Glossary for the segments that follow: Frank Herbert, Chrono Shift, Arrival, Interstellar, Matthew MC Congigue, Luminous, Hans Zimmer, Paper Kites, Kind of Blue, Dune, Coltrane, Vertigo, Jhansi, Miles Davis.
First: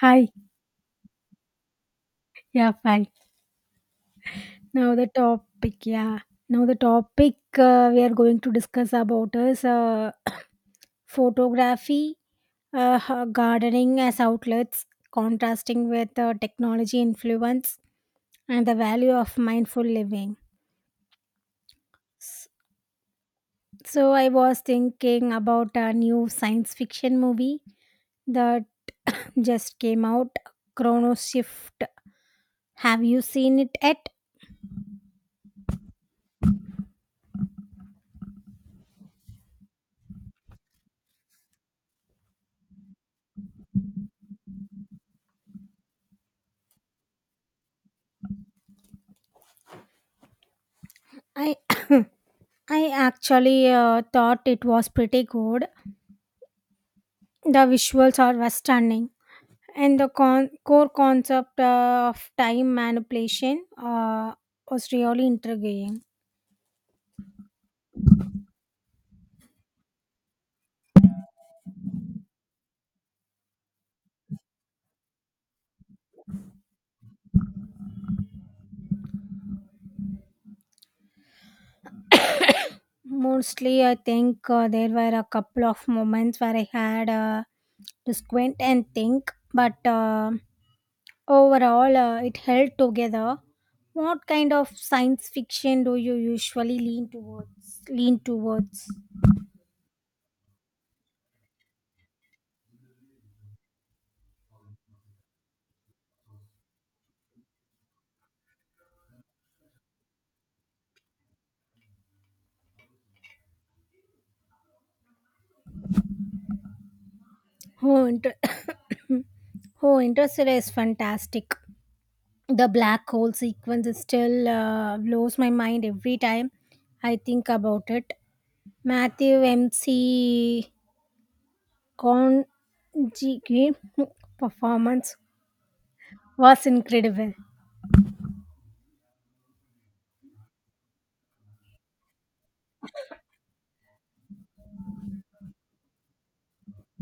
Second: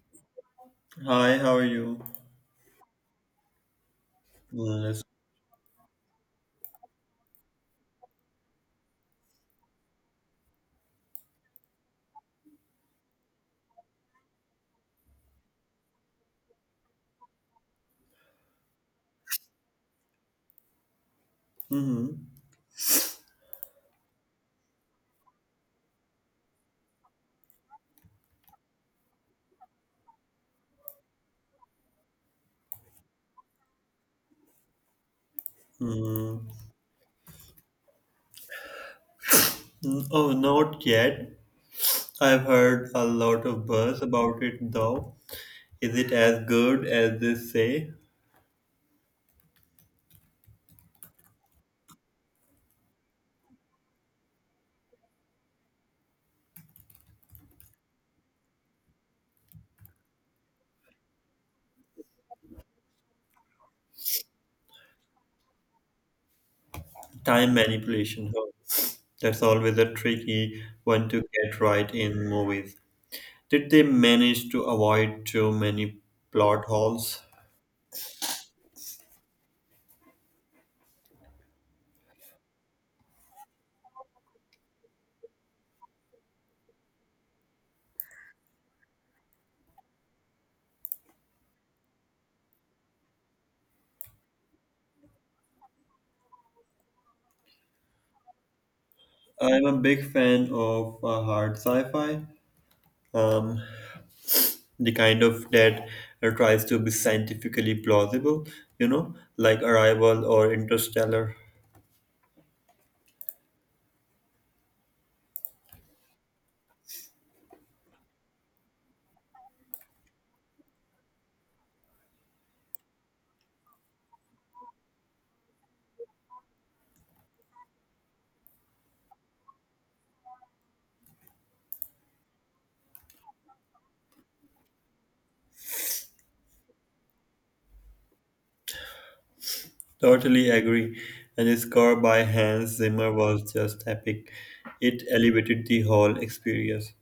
Hi. Hi, how are you? Yeah, fine. Now Yes. the topic, yeah. Now the topic we are going to discuss about is photography, gardening as outlets, contrasting with technology influence, and the value of mindful living. Mm-hmm. S- So I was thinking about a new science fiction movie that just came out, Chrono Shift. Have you seen it yet? Mm-hmm. Mm, oh, not yet. I've heard a lot of buzz about it, though. Is it as good as they say? I I actually thought it was pretty good. The visuals are were stunning, and the core concept of time manipulation was really intriguing. Time manipulation, huh? That's always a tricky one to get right in movies. Did they manage to avoid too many plot holes? Mostly, I think there were a couple of moments where I had to squint and think, but overall, it held together. What kind of science fiction do you usually lean towards? Lean towards? I'm a big fan of hard sci-fi. Um, the kind of that tries to be scientifically plausible, you know, like Arrival or Interstellar. Oh, inter- Oh, Interstellar is fantastic. The black hole sequence is still blows my mind every time I think about it. Matthew MC Congigue performance was incredible. Totally agree. And the score by Hans Zimmer was just epic. It elevated the whole experience.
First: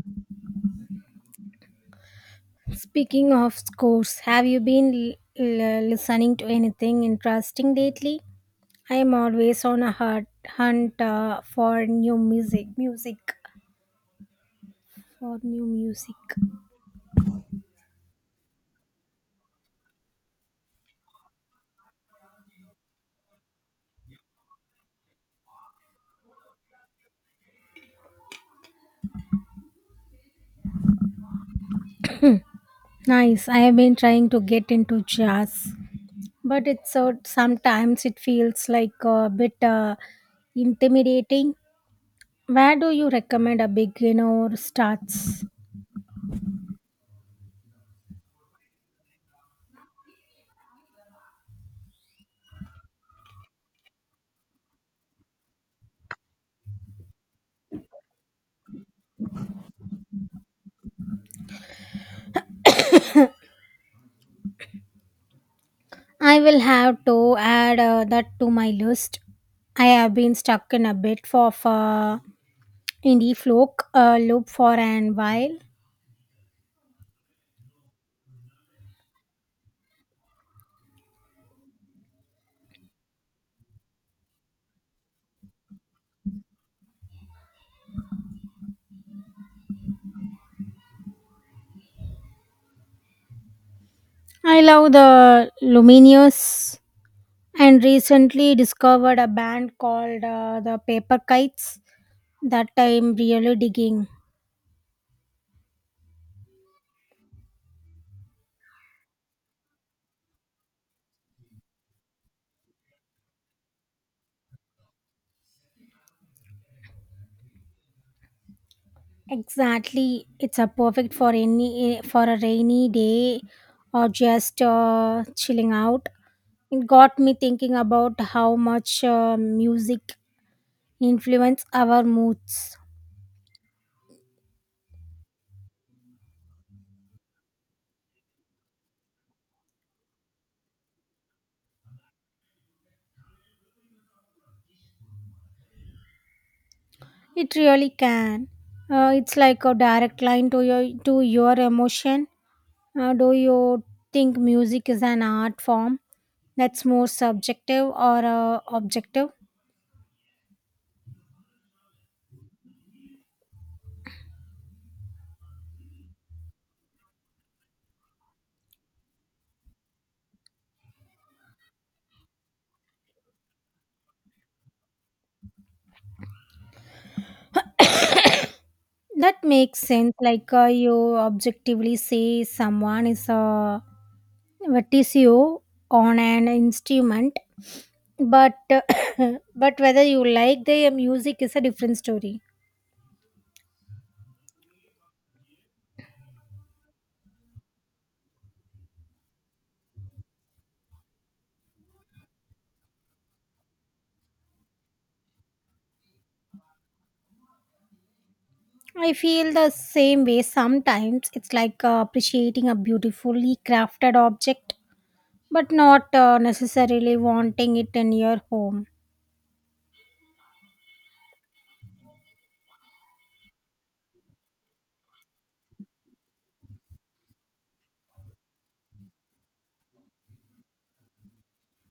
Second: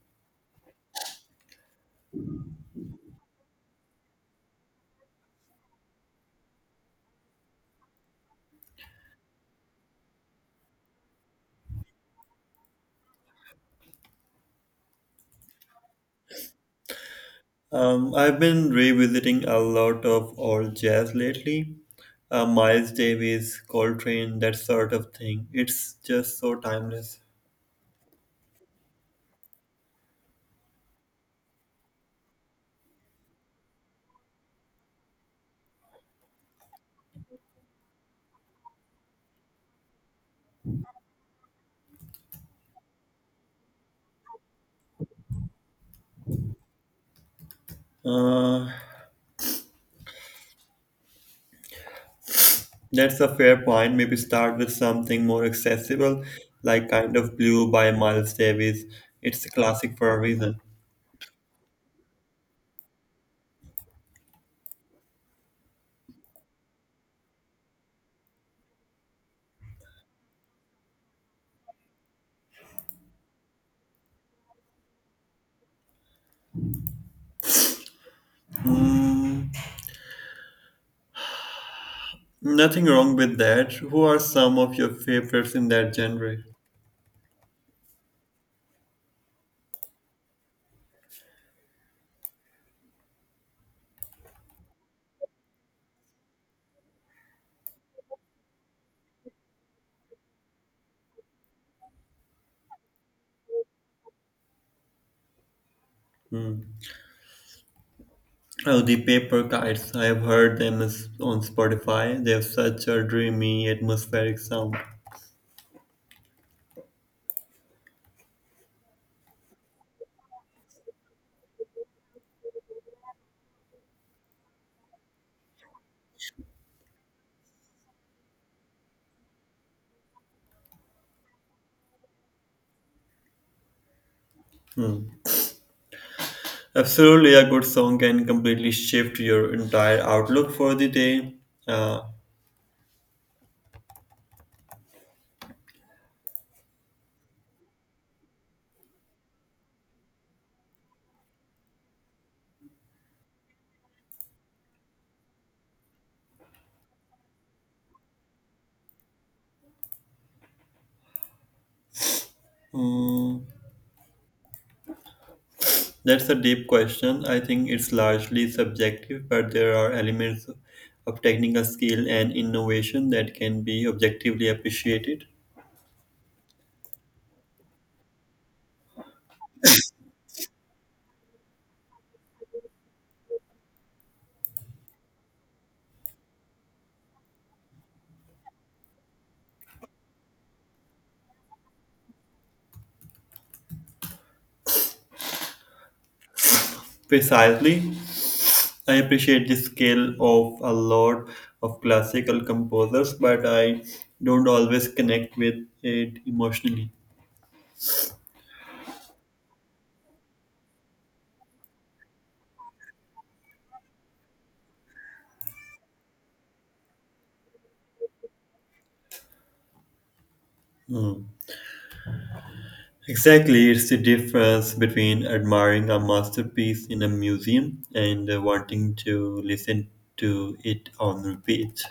Speaking of scores, have you been listening to anything interesting lately? I am always on a hunt, for new music, for new music. I've been revisiting a lot of old jazz lately. Miles Davis, Coltrane, that sort of thing. It's just so timeless. Nice. I have been trying to get into jazz, but it's so sometimes it feels like a bit intimidating. Where do you recommend a beginner starts? Uh, That's a fair point. Maybe start with something more accessible, like Kind of Blue by Miles Davis. It's a classic for a reason. I will have to add that to my list. I have been stuck in a bit of indie folk loop for an while. Mm, nothing wrong with that. Who are some of your favorites in that genre? I love the Luminous and recently discovered a band called the Paper Kites that I'm really digging. Hmm. Oh, the Paper Kites. I've heard them is on Spotify. They have such a dreamy, atmospheric sound. Exactly, it's a perfect for a rainy day or just chilling out. It got me thinking about how much music influence our moods. Hmm. Absolutely, a good song can completely shift your entire outlook for the day. Uh, It really can. It's like a direct line to your emotion. Do you think music is an art form that's more subjective or objective? hmm. That's a deep question. I think it's largely subjective, but there are elements of technical skill and innovation that can be objectively appreciated. That makes sense. Like you objectively say someone is a Vertigo on an instrument, but but whether you like their music is a different story. Precisely, I appreciate the skill of a lot of classical composers, but I don't always connect with it emotionally. I feel the same way sometimes. It's like appreciating a beautifully crafted object, but not necessarily wanting it in your home. Hmm. Exactly, it's the difference between admiring a masterpiece in a museum and wanting to listen to it on repeat.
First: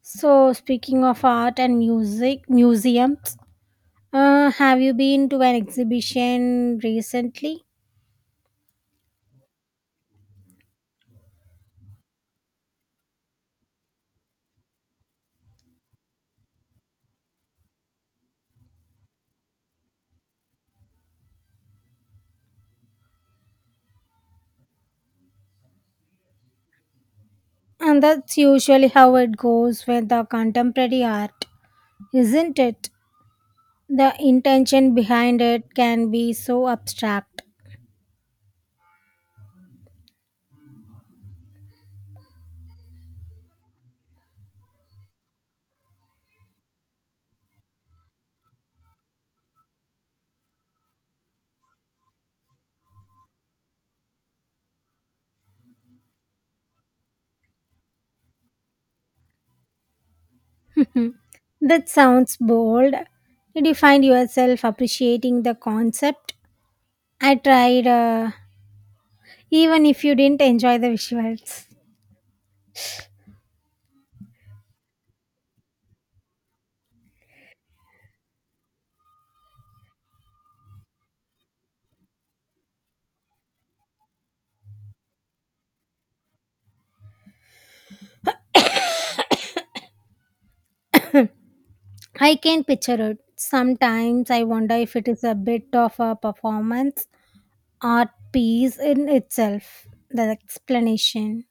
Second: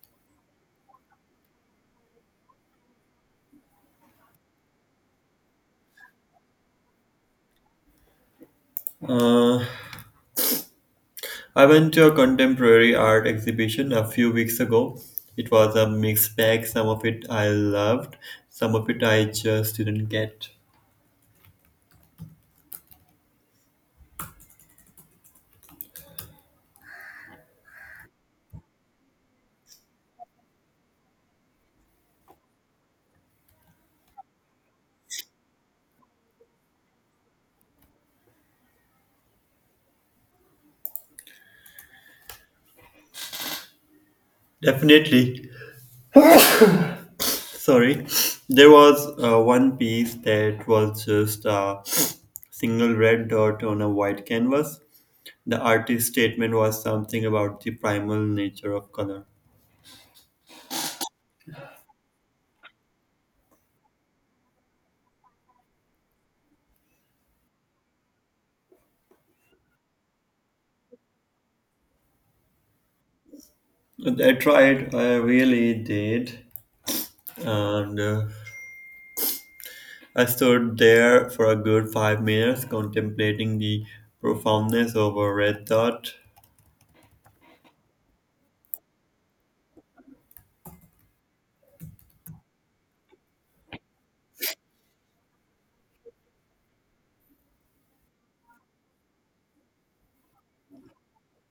So, speaking of art and music, museums, have you been to an exhibition recently? Uh, I went to a contemporary art exhibition a few weeks ago. It was a mixed bag. Some of it I loved, some of it I just didn't get. And that's usually how it goes with the contemporary art, isn't it? The intention behind it can be so abstract. Definitely. Sorry. There was one piece that was just a single red dot on a white canvas. The artist's statement was something about the primal nature of color. That sounds bold. Did you find yourself appreciating the concept? I tried, even if you didn't enjoy the visuals. I tried, I really did. And I stood there for a good 5 minutes contemplating the profoundness of a red dot. I can picture it. Sometimes I wonder if it is a bit of a performance art piece in itself. The explanation.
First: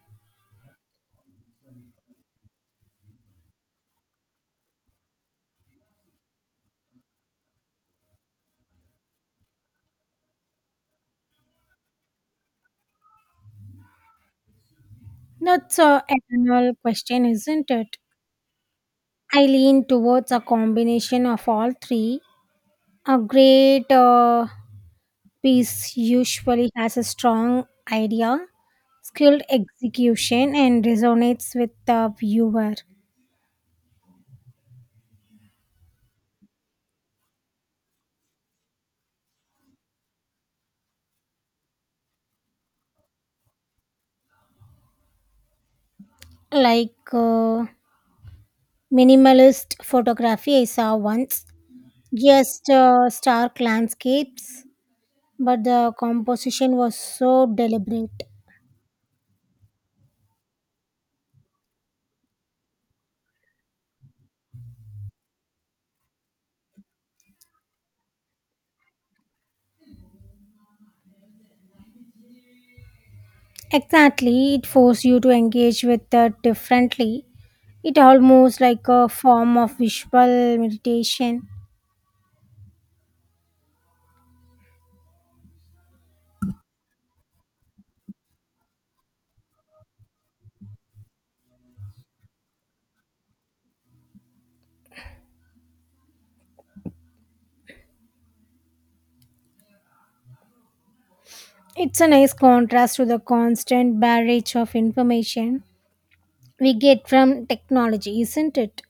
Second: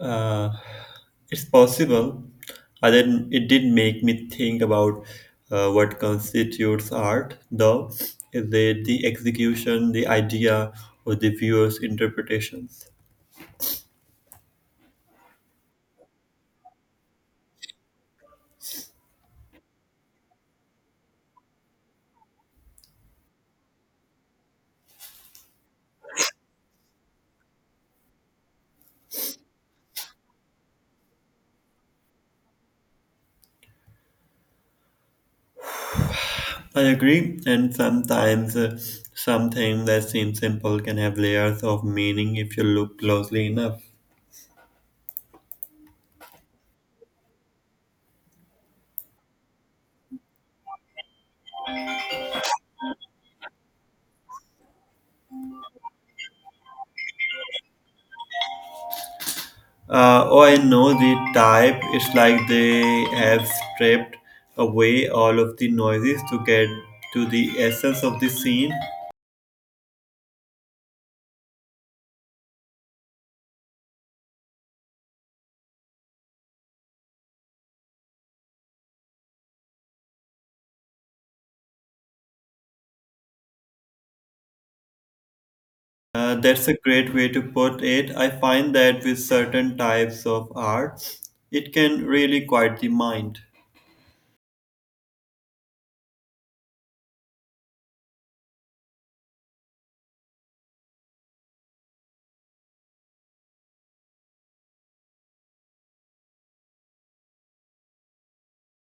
Uh, it's possible. I didn't, it did make me think about what constitutes art, though. Is it the execution, the idea, or the viewer's interpretations? Not so eternal question, isn't it? I lean towards a combination of all three. A great piece usually has a strong idea, skilled execution, and resonates with the viewer. I agree, and sometimes something that seems simple can have layers of meaning if you look closely enough. Like minimalist photography, I saw once just stark landscapes, but the composition was so deliberate. Oh, I know the type. It's like they have stripped away all of the noises to get to the essence of the scene. Exactly, it forced you to engage with it differently. It almost like a form of visual meditation. That's a great way to put it. I find that with certain types of art, it can really quiet the mind. It's a nice contrast to the constant barrage of information we get from technology, isn't it?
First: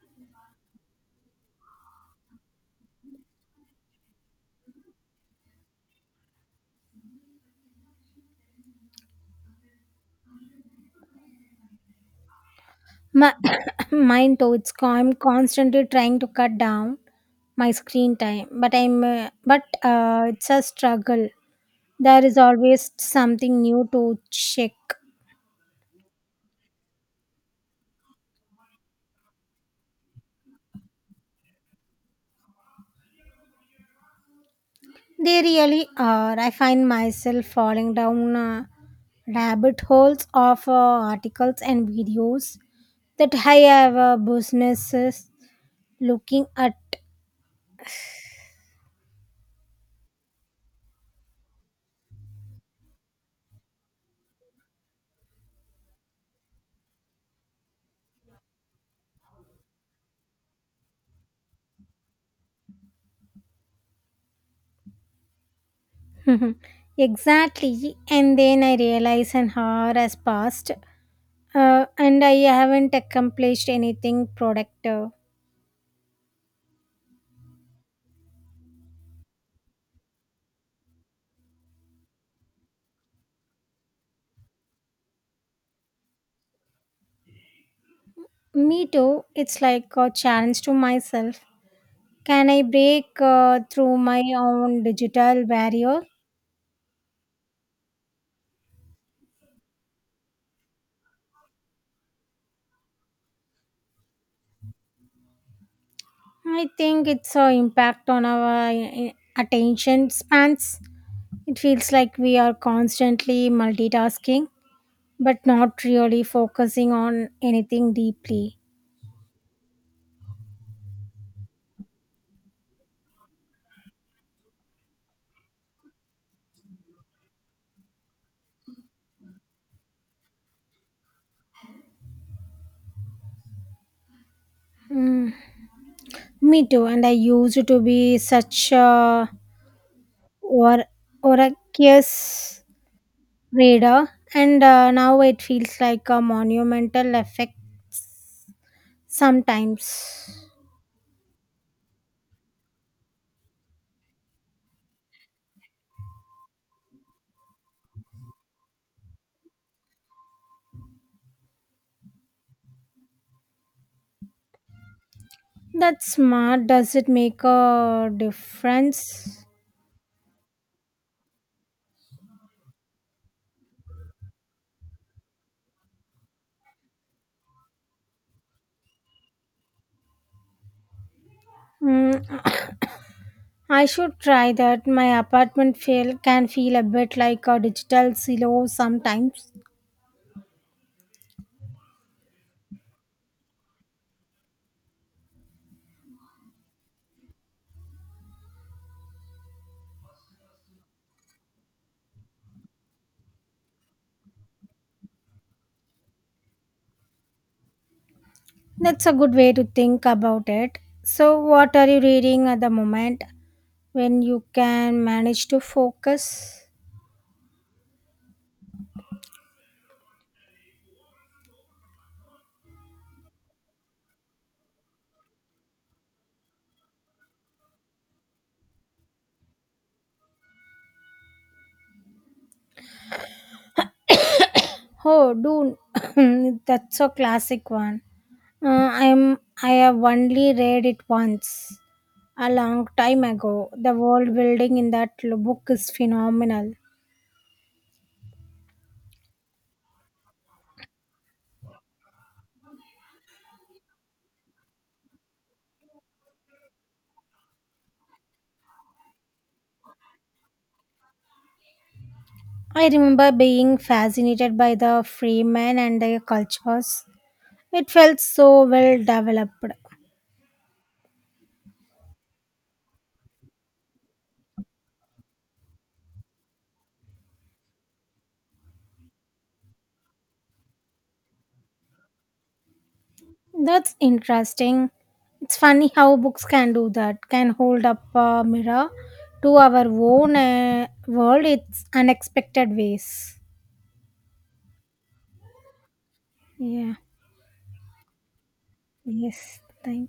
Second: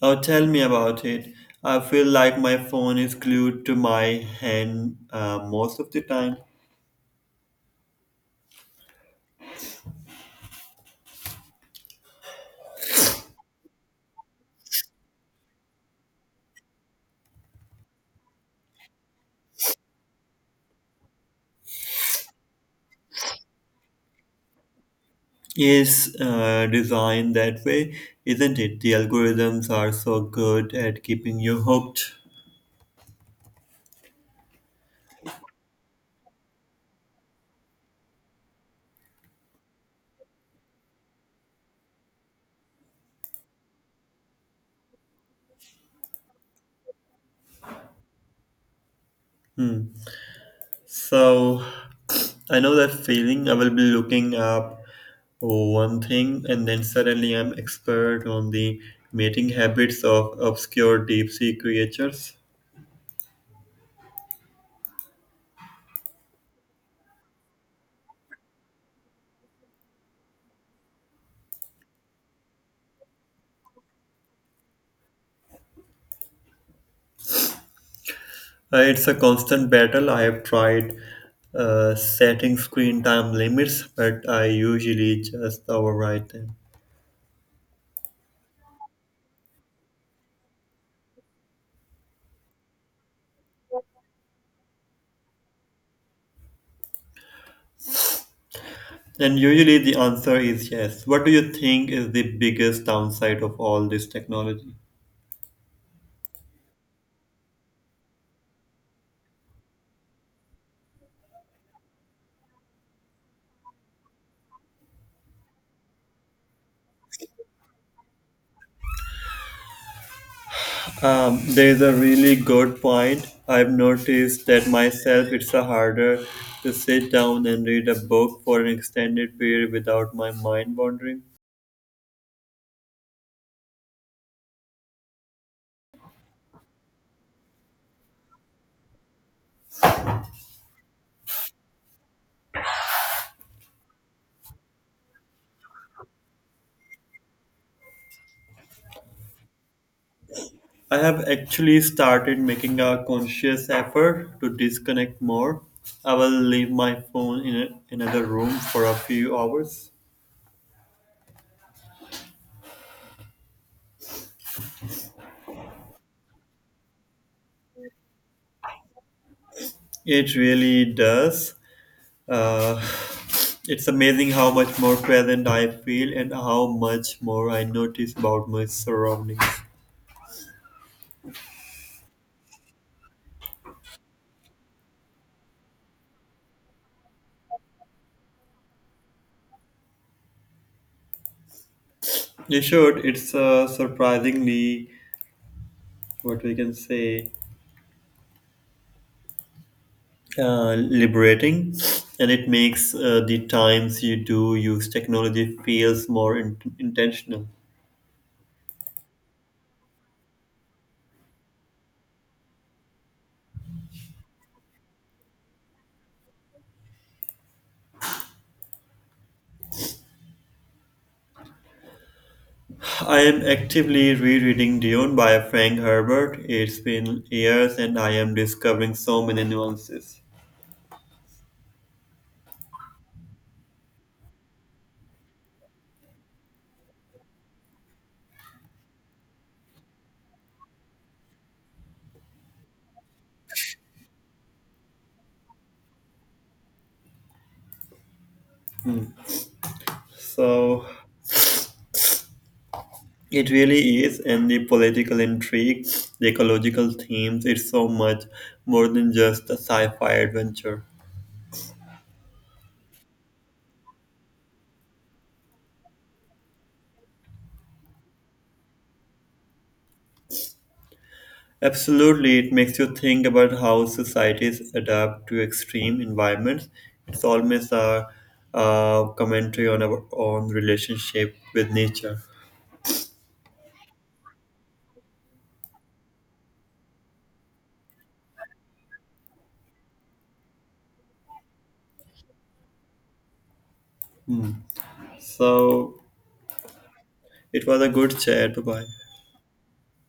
Oh, tell me about it. I feel like my phone is glued to my hand most of the time. My, Mine too. I'm constantly trying to cut down my screen time, but I'm but it's a struggle. There is always something new to check. Is designed that way, isn't it? The algorithms are so good at keeping you hooked. They really are. I find myself falling down rabbit holes of articles and videos that I have businesses looking at. Hmm. So I know that feeling. I will be looking up one thing, and then suddenly I'm expert on the mating habits of obscure deep sea creatures. Mhm. Exactly, and then I realize an hour has passed and I haven't accomplished anything productive. It's a constant battle. I have tried setting screen time limits, but I usually just override them. Me too. It's like a challenge to myself. Can I break through my own digital barrier? And usually the answer is yes. What do you think is the biggest downside of all this technology? I think it's a impact on our attention spans. It feels like we are constantly multitasking but not really focusing on anything deeply. There is a really good point. I've noticed that myself it's a harder to sit down and read a book for an extended period without my mind wandering. Me too. And I used to be such a or oraceous reader, and now it feels like a monumental effect sometimes. I have actually started making a conscious effort to disconnect more. I will leave my phone in a, another room for a few hours. That's smart. Does it make a difference? It really does. Uh, it's amazing how much more present I feel and how much more I notice about my surroundings. Mm, I should try that. My apartment feel can feel a bit like a digital silo sometimes. You should. It's surprisingly, what we can say, liberating, and it makes the times you do use technology feels more intentional. That's a good way to think about it. So, what are you reading at the moment when you can manage to focus? I am actively rereading Dune by Frank Herbert. It's been years, and I am discovering so many nuances. Oh, dude, that's a classic one. I have only read it once, a long time ago. The world building in that book is phenomenal. So it really is, and the political intrigue, the ecological themes, it's so much more than just a sci fi adventure. I remember being fascinated by the freemen and their cultures. It felt so well developed. Absolutely, it makes you think about how societies adapt to extreme environments. It's almost a, commentary on our own relationship with nature. That's interesting. It's funny how books can do that. Can hold up a mirror to our own world, in unexpected ways. Hmm. So, Yeah. it was a good chat. Bye bye. Yes, thank